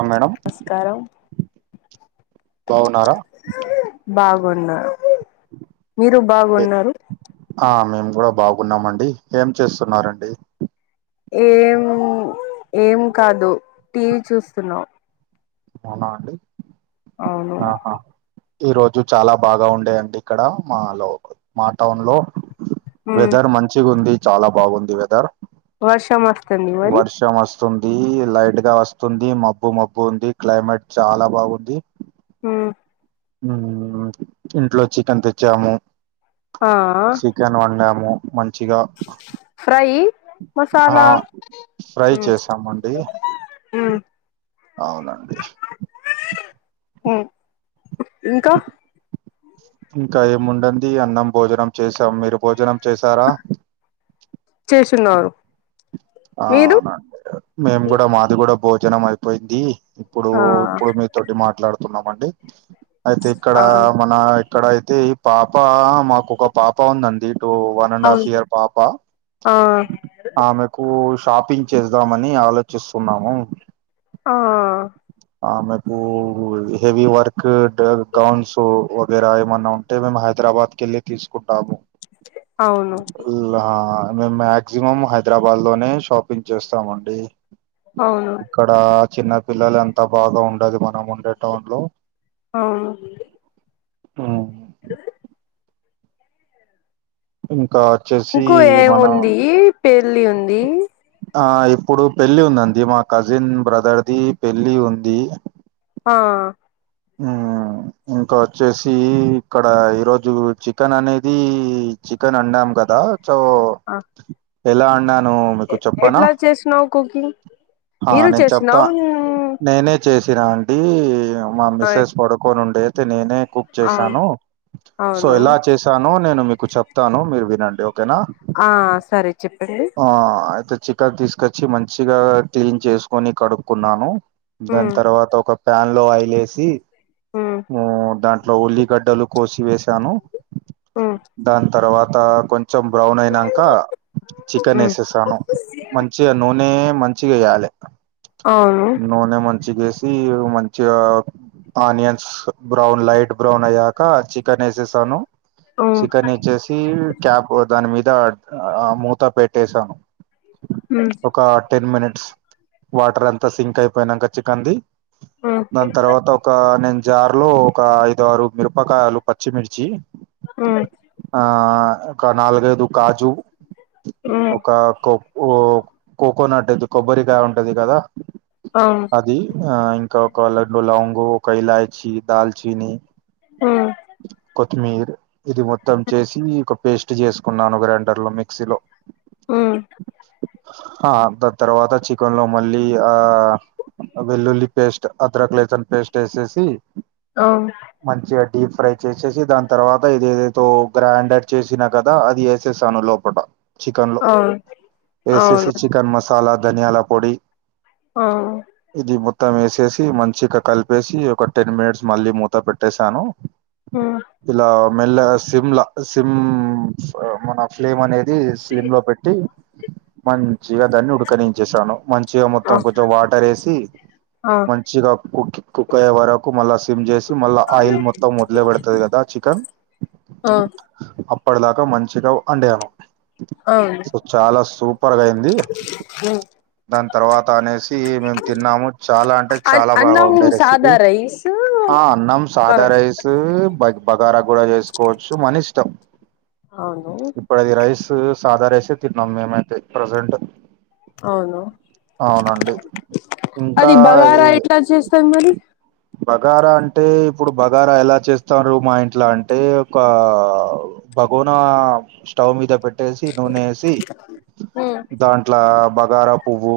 అ madam బాగున్నారా బాగున్నా మీరు బాగున్నారు ఆ మేము కూడా బాగున్నామండి ఏం చేస్తునరండి ఏం ఏం కాదు టీవీ చూస్తున్నాం అవునా అండి అవును ఆహా ఈ రోజు చాలా బాగా ఉండేయండి ఇక్కడ మా లో మా టౌన్ లో మ్ వెదర్ మంచిగుంది చాలా బాగుంది వెదర్ వర్షం వస్తుంది మరి వర్షం వస్ వస్తుంది లైట్ గా వస్తుంది మబ్బు మబ్బు ఉంది క్లైమేట్ చాలా బాగుంది ఉ ఇంట్లో చికెన్ తెచ్చాము ఆ చికెన్ వండాము మంచిగా ఫ్రై ఆ మసాలా ఫ్రై చేసామండి ఆ అవునండి ఇంకా ఇంకా ఎం ఉండంది అన్నం భోజనం చేసాం మీరు భోజనం చేసారా చేస్తున్నారు మీరు ఆవునండి మేము కూడా మాది కూడా భోజనం అయిపోయింది ఇప్పుడు ఆ ఇప్పుడు మీ తోటి మాట్లాడుతున్నామండి అయితే ఇక్కడ ఆ మన ఇక్కడ అయితే ఈ పాప మాకు ఒక పాప ఉందండి ఇటు వన్ అండ్ హఫ్ అవును ఇయర్ పాపా ఆ ఆమె కు షాపింగ్ చేద్దామని ఆలోచిస్తున్నాము ఆ ఆమెకు హెవీ వర్క్ గౌన్స్ వగైరా ఏమన్నా ఉన్ అంటే మేము హైదరాబాద్ కు వెళ్ళి తీసుకుంటాము అవును ఆ మేము మాక్సిమం హైదరాబాద్ లోనే షాపింగ్ చేస్తామండి అవును ఇక్కడ చిన్న పిల్లలు ఎంత బాగా ఉండదు మనం ఉండే టౌన్ లో ఆ ఆ ఆ ఇంకా వచ్చేస్ ఇంకో ఏముంది పెళ్ళి ఉంది ఆ ఇప్పుడు పెళ్లి ఉందండి మా కజిన్ బ్రదర్ది పెళ్ళి ఉంది ఆ ఇంకా వచ్చేసి ఇక్కడ ఈరోజు చికెన్ అనేది చికెన్ అండాం కదా సో ఎలా అండాను మీకు చెప్పనా ఎట్లా చేసినావు కుకింగ్ మీరు నేను చెప్తా చేసినావు నేనే చేసిన అండి మా అ మిస్సెస్ పడుకోనిండి అయితే నేనే కుక్ చేశాను సో అవును ఎలా చేశాను నేను మీకు చెప్తాను మీరు వినండి ఓకేనా ఆ సరే చెప్పండి ఆ అయితే చికెన్ తీసుకొచ్చి మంచిగా క్లీన్ చేసుకొని కడుక్కున్నాను దాని ఉమ్ తర్వాత ఒక ప్యాన్ లో ఆయిలే వేసి ఉమ్ ఉ దాంట్లో ఉల్లిగడ్డలు కోసివేసాను ఉమ్ దాని తర్వాత కొంచెం బ్రౌన్ అయినాక చికెన్ ఉమ్ వేసేసాను మంచిగా నూనె మంచిగా వేయాలి ఆవును నూనె మంచిగేసి మంచిగా ఆనియన్స్ బ్రౌన్ లైట్ బ్రౌన్ అయ్యాక చికెన్ వేసేసాను ఉమ్ చికెన్ వచ్చేసి క్యాబ్ దాని మీద మూతా పెట్టేసాను ఉ ఒక టెన్ మినిట్స్ వాటర్ అంతా సింక్ అయిపోయినాక చికెన్ ది ఉమ్ దాని తర్వాత ఒక నేను జార్ లో ఒక ఐదు ఆరు మిరపకాయలు పచ్చిమిర్చి ఉ ఆ ఒక నాలుగైదు కాజు ఉమ్ ఒక కో ఓ కోకోనట్ ఇది కొబ్బరికాయ ఉంటది కదా అవును ఇది ఆ ఇంకా ఒక లడ్డు లవంగు ఒక ఇలాచి దాల్చీని ఆ కొత్తిమీర ఇది మొత్తం చేసి పేస్ట్ చేసుకున్నాను గ్రైండర్లో మిక్సీలో ఉ ఆ త తర్వాత చికెన్ లో మళ్ళీ ఆ అ వేల్లుల్లి పేస్ట్ అద్రక లేసన్ పేస్ట్ వేసేసి అవునా మంచిగా డీప్ ఫ్రై చేసేసి దాని తర్వాత ఇది ఏదేదో గ్రైండడ్ చేసినా కదా అది వేసేస్తాను లోప లోపట చికెన్ లో అవును అవును వేసేసి అవును చికెన్ మసాలా ధనియాల పొడి ఆ ఇది మొత్తం వేసేసి మంచిగా కలిపేసి ఒక టెన్ మినిట్స్ మళ్ళీ మూత పెట్టేసాను ఉమ్ ఇలా మెలగా సిమ్లా సిమ్ మన ఫ్లేమ్ అనే ది సిమ్ లో పెట్టి మంచిగా దాన్ని ఉడకనించేసాను మంచిగా ఆ మొత్తం కొంచెం వాటర్ వేసి ఆ మంచి మచ్చగా కుక్ కుక్ అయ్యే వరకు మళ్ళీ సిమ్ చేసి మళ్ళ ఆయిల్ మొత్తం వదిలి పెడుతుది కదా చికెన్ ఆ అప్పటి దాకా మంచిగా వండాను అవును సో చాలా సూపర్గా అయింది ఉమ్ దాని తర్వాత అనేసి మేము తిన్నాము చాలా అంటే అన్ చాలా బాగా అన్నం ఉండే రేసి పి సాదా రైస్ ఆ అన్నం బ సాధార సు బైట్ బగారా కూడా చేసుకోవచ్చు మన ఇష్టం అవున ఇప్పుడు అది రైస్ సాదా రైసే తిన్నాం మేమైతే ప్రజెంట్ అవును అవునండి ఇంకా ఏ ఎలా చేస్తాం మరి బగారా అంటే ఇప్పుడు బగారా ఎలా చేస్తారు మా ఇంట్లో అంటే ఒక భగోనా స్టవ్ మీద పెట్ కట్టేసి నూనె ఏసి ఉమ్ దాంట్లో బగారా పువ్వు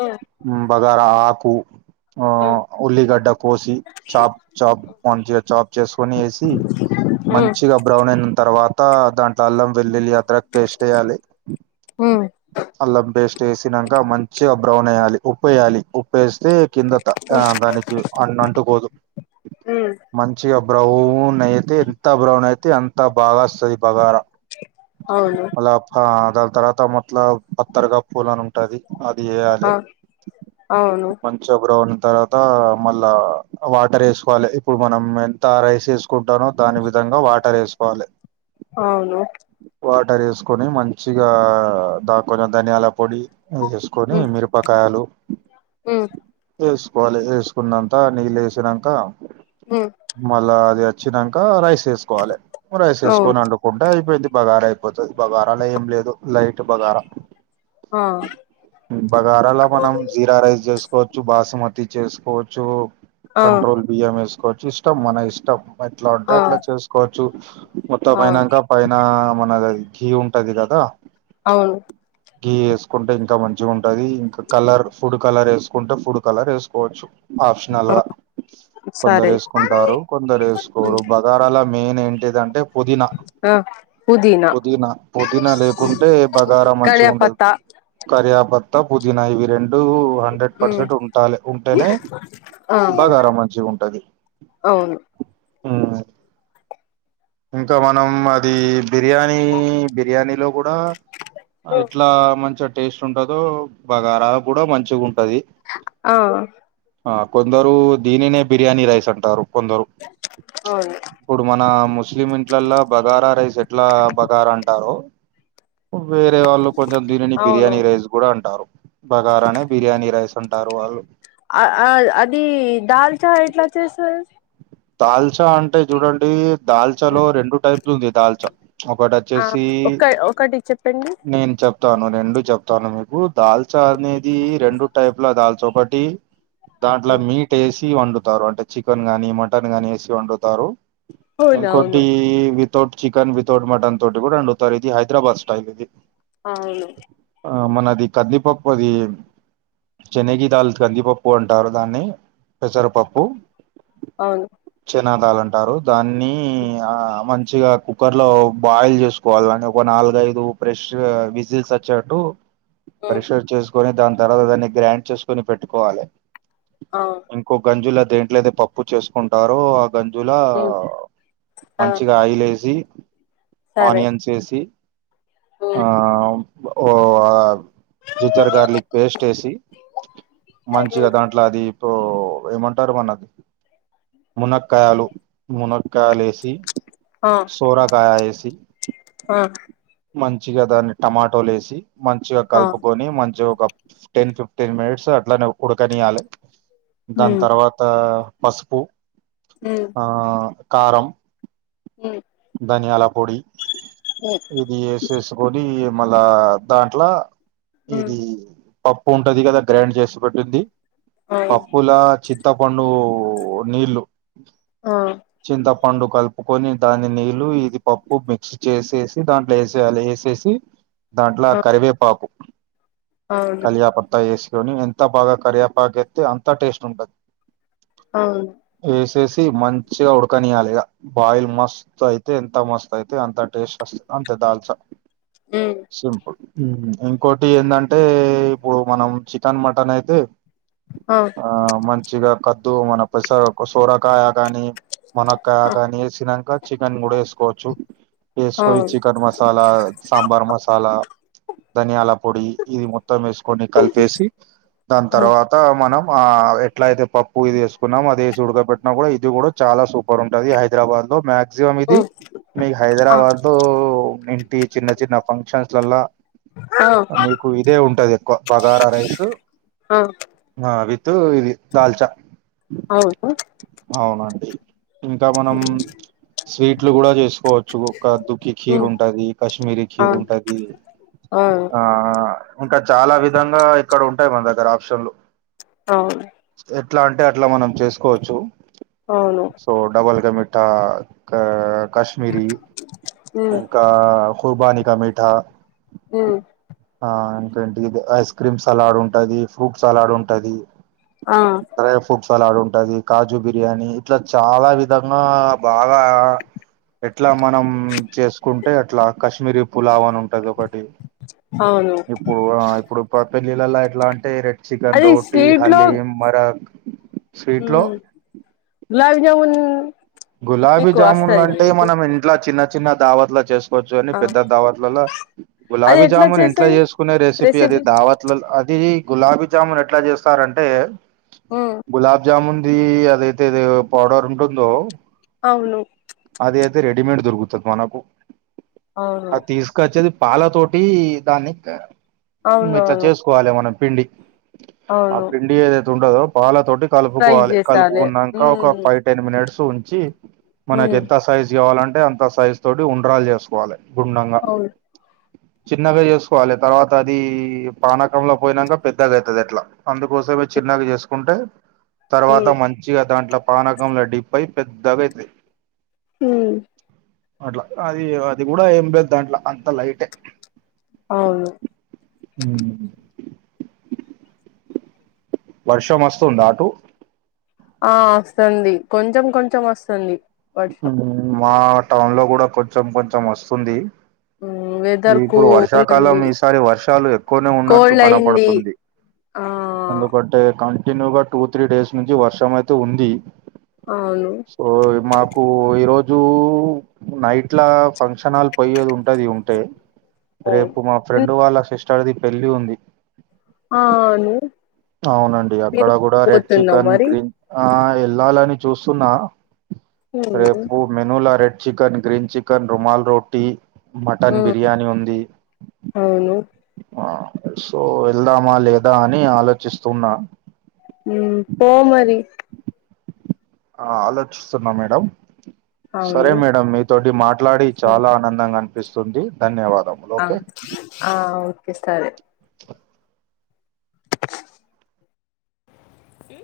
ఆ బగార ఆకు ఆ ఉమ్ ఉల్లిగడ్డ కోసి చాప్ చాప్ మంచిగా చాప్ చేసుకొని వేసి ఉమ్ మంచిగా బ్రౌన్ అయిన తర్వాత త్త దాంట్లో అల్లం వెల్లిల్లి అదకు పేస్ట్ వెయ్యాలి ఉమ్ అల్లం పేస్ట్ వేసినాక మంచిగా బ్రౌన్ ఎయ్యాలి ఉప్పు వేయాలి ఉప్పు వేస్తే కిందట ఆ దానికి అన్న అంటుకోదు ఉమ్ మంచిగా బ్రౌన్ నైతే ఎంత బ్రౌన్ అయితే అంత బాగా వస్తుది బగారా అవును మళ ఆ దాని తర్వాత మతలబ్ అత్తరగా పూలను టది అది వయాలి ఆ అవును మంచిగ బ్రౌన్ తర్వాత ఆ మళ్ళా వాటర్ వేసుకోవాలి ఇప్పుడు మనం ఎంత రైస్ వేసుకుంటానో దాని విధంగా వాటర్ వేసుకోవాలి అవును వాటర్ వేసుకొని మంచిగా దాకుని ధనియాల పొడి వేసేసుకొ కొని ఉమ్ మిరపకాయలు ఉమ్ ఏస్ కోవాలి వేసుకున్నంత నీళ్ళ వేసినాక ఉ మళ్ళా అది వచ్చినాక రైస్ వేసుకోవాలి రైస్ అవును వేసుకొని అండు కుండా అయిపోయింది బగారా అయిపోతది బగారాలో ఏం లేదు లైట్ బగారా ఆ బగారాలో మనం జీరా రైస్ చేసుకోవచ్చు బాస్మతి చేసుకోవచ్చు ఆ కంట్రోల్ బియ్యం వేసుకోవచ్చు ఇష్టం మన ఇష్టం ఎట్లా ఉంటే ఆ అట్లా చేసుకోవచ్చు మొత్తం అవును ఐనాకా పైన మనది అది గీ ఉంటది కదా అవును గి వేసుకుంటే ఇంకా మంచిగా ఉంటది ఇంకా కలర్ ఫుడ్ కలర్ వేసుకుంటే ఫుడ్ కలర్ వేసుకు కోవచ్చు ఆప్షనల్ గా సరే కొందరేసు కుంటారు కొందరు వేసుకోరు బగారాల మెయిన్ ఏంటిదంటే పుదీనా ఆ పుదీనా పుదీనా లేకుంటే బగారా మంచిగా ఉండదు కరియాపత్తా కరియాభత్త పుదీనా ఇవి రెండు హండ్రెడ్ ఉమ్ పర్సెంట్ ఉంటాలి ఉంటేనే ఆ బగార మంచిగ ఉంటది అవును ఊ ఇంకా మనం అది బిర్యానీ బిర్యానీలో కూడా ఎట్లా మంచిగా టేస్ట్ ఉంటదో బగారా కూడా మంచిగా ఉంటది ఆ ఆ కొందరు దీనినే బిర్యానీ రైస్ అంటారు కొందరు అవును ఇప్పుడు మన ముస్లిం ఇంట్ల బగారా రైస్ ఎట్లా బగారా అంటారో వేరే వాళ్ళు కొంచెం దీనిని అవును బిర్యానీ రైస్ కూడా అంటారు బగారానే బిర్యానీ రైస్ అంటారు వాళ్ళు అ ఆ అది దాల్చా ఎట్లా చేస్తారు దాల్చా అంటే చూడండి దాల్చాలో రెండు టైప్స్ ఉంది దాల్చా ఒకటి ఆ వచ్చేసి ఒక ఒకటి చెప్పండి నేను చెప్ తాను రెండు చెప్తాను మీకు దాల్చా అనేది రెండు టైప్ల దాల్చా ఒకటి దాంట్లో మీట్ ఏసి వండుతారు అంటే చికెన్ గానీ మటన్ గానీ వేసి వండుతారు అవునవును ఇంకోటి వి వితౌట్ చికన్ వితౌట్ మటన్ తోటి కూడా వండుతారు ఇది హైదరాబాద్ స్టైల్ ఇది అవును ఆ మనది కద్దిపప్పు అది చెనగి దాల్ కందిపప్పు అంటారు దాన్ని పెసరపప్పు అవును చినాదాలు అంటారు దాన్ని ఆ మంచిగా కు కుక్కర్ లో బాయిల్ చేసుకోవాలి అని ఒక నాలుగైదు ప్రెష్ విజిల్స్ వచ్చేట్టు ఉమ్ పరిశోధ్ చేసుకొని దాని తర్వాత దాన్ని గ్రాండ్ చేసుకొని పెట్టుకోవాలి ఆ ఇంకో గంజుల్లో దేంట్లోదే పప్పు చేసుకుంటారు గంజుల ఉమ్ ఆ మంచిగా ఆయిలేసి సరే ఆనియన్స్ వేసి ఆ ఓ ఆ జింజర్ గార్లిక్ పేస్ట్ వేసి మంచిగా దాంట్లో అది తో ఏమంటారు మనది మునక్కాయలు మునక్కాయలు వేసి ఆ సోరకాయ ఏసి ఆ మంచిగా దాన్ని టమాటోలు ఏసి మంచిగా ఆ కలుపుకొని మంచిగా ఒక టెన్ ఫిఫ్టీన్ మినిట్స్ అట్లనే ఉడకనియాలి దాని ఉమ్ తర్వాత పసుపు ఉమ్ ఆ కారం ఉ ధనియాల పొడి ఉమ్ ఇది ఏసేసి తోని మళ్ళా దాంట్లో ఉమ్ ఇది పప్పు ఉంటది కదా గ్రైండ్ చేసి పెట్టింది అవును పప్పులా చింతపండు ఓ నీళ్లు ఆ చింతపండు కలుపుకొని దాని నీళ్ళు ఇది పప్పు మిచ్ చేసేసి దాంట్లో వేసేయాల వేసేసి దాంట్లో ఆ కరివేపాకు అవును అంతా వేసుకొని ఎంత బాగా కరిపాకు ఎత్తే అంత టేస్ట్ ఉంటది ఆ వేసేసి మంచిగా ఉడకనియాలి ఇక బాయిల్ మస్ అయితే ఎంత మస్తు అయితే అంత టేస్ట్ వస్తది అంతే దాల్చా ఉ సింపుల్ ఇంకోటి ఏంటంటే ఇప్పుడు మనం చికెన్ మటన్ అయితే అ ఆ మంచిగా కద్దు మన పెసర్ సొరకాయ గాని మునక్కాయ ఆ కానీ వేసినాక చికెన్ కూడా వేసుకోవచ్చు ఏసుకొని అవును చికన్ మసాలా, సాంబార్ మసాలా, ధనియాల పొడి ఇది మొ మత్తం వేసుకొని కలిపేసి దాని ఆ తర్వాత మనం ఆ ఎట్లా అయితే పప్పు ఇది వేసు కున్నాం అదిదేసి ఉడకబ పెట్టినా కూడా ఇది కూడా చాలా సూపర్ ఉంటుది హైదరాబాద్ లో మ్యాక్ మక్సిమం ఇది ఉమ్ మీ ఆ హైదరాబాద్ లో ఇంటి చిన్న చిన్న ఫంక్షన్స్లల్లా ఆ మీకు ఇదే ఉంటది ఎక్కువ బగారా రైస్ ఆ ఆ విత్ ఇది దాల్చా అవును అవునండి ఇంకా మనం స్వీట్లు కూడా చేసుకోవచ్చు ఓక దుక్కి ఖీర్ ఉమ్ ఉంటది కశ్మీరీ ఖీర్ అవును ఉంటది అవును ఆ ఇంకా చాలా విధంగా ఇక్కడ ఉంటాయి మన దగ్గర ఆప్షన్లు అవును ఎట్లా అంటే అట్లా మనం చేసుకోవచ్చు అవును ఓ డబల్ క మిఠా క కశ్మీరి ఉమ్ ఇంకా కుర్బనీ కా మీఠా మ్ ఆ ఇంకా ఇంటికి ఐస్ క్రీమ్ సలాడ్ ఉంటది ఫ్రూట్ సలాడ్ ఉంటది ఆ డ్రై ఫ్రూట్ సలాడ్ ఉంటుంది కాజు బిర్యానీ ఇట్లా చాలా విధంగా బాగా ఎట్లా మనం చేసుకుంటే అట్లా కశ్మీరీ పులావని ఉంటది ఒకటి అవును ఇప్పుడు ఇప్పుడు పెళ్ళిళ్ళలో ఎట్లా అంటే రెడ్ చికెన్ అది రోటీ స్వీట్ లో హలీ మరక్ స్వీట్ ఉమ్ గులాబ్ జామున్ గులాబీ మీకు జామున్ వస్తది అంటే మీకు మనం ఇంట్ల చిన్న చిన్న దావట్లో చేస్ చ్చు అని ఆ పెద్ద దావత్లలో అది గులాబీ ఎట్లా జామున్ ఇంట్లో చేసేది చేసుకునే రెసిపీ అది దావత్ అది గులాబీ జామున్ ఎట్లా చేస్తారంటే [inaudible] గులాబ్జామున్ది అదైతే ఇది పౌడర్ ఉంటుందో అవును అది అయితే రెడీమేడ్ దొరుకుతది మనకు అవును అది తీసు వచ్చేది పాల తోటి దాన్ని ఇట్లా అవునవును చేసుకోవాలి మనం పిండి ఆ అవును పిండి ఏదైతే ఉండదో పాలతోటి ఫ్రై కలుపుకోవాలి చేసాలి కలుపుకున్నాక ఒక మ్మ్ పై టెన్ మినిట్స్ ఉంచి మనకి మ్మ్ ఎంత సైజు కావాలంటే అంత సైజ్ తోటి ఉండ్రాలు చేసుకోవాలి గుండంగా చిన్నగా చేసుకోవాలి తర్వాత అది పానకంలో పోనాక పెద్దగా అవుతుది ఎట్లా అందుకోసమే చిన్నగా చేసుకుంటే తర్వాత మంచిగా దాంట్లో పానకంల డిప్పై పెద్దగా అవుతయి మ్ అట్లా అది అది కూడా ఏం లేదు దాంట్లో అంత లైటే అవును హ వర్షం వస్తుంద అటు ఆ వస్తుంది కొంచెం కొంచెం వస్తుంది వర్షం మా టౌన్ లో కూడా కొంచెం కొంచెం వస్తుంది మ్మ్ వెదర్ ఇప్పుడు కూల్ ఉంది వర్షాకాలం ఈసారి వర్షాలు ఎక్కువనే ఉన్నట్టు కోల్డ్ అయింది కనపడుతుంది ఆ ఎందుకంటే కంటిన్యూగా టూ త్రీ డేస్ నుంచి వర్షం అయితే ఉంది అవును సో మా కు ఈరోజు నైట్ల ఫంక్షన హాల్ పోయేది ఉంటది ఉంటే అవును రేపు మా ఫ్రెండ్ వాళ్ళ సిస్టర్ది పెళ్లి ఉంది ఆను అవునండి అక్కడ కూడా రెడ్ చికెన్ మరి గ్రీన్ ఆ వెళ్ళాలని చూస్తున్నా మ్మ్ రేపు మెనూలా red chicken green chicken rumal roti mutton మ్మ్ బిర్యానీ ఉంది అవును ఆ సో వెళ్దామా లేదా అని ఆలోచిస్తున్నా ఉ పో మరి ఆ ఆలోచిస్తున్నా మేడం సరే అవును మేడం మీ తోటి మాట్లాడి సరే చాలా ఆనందంగా అనిపిస్తుంది ధన్యవాదం అ ఆ ఓకే సరే ఉ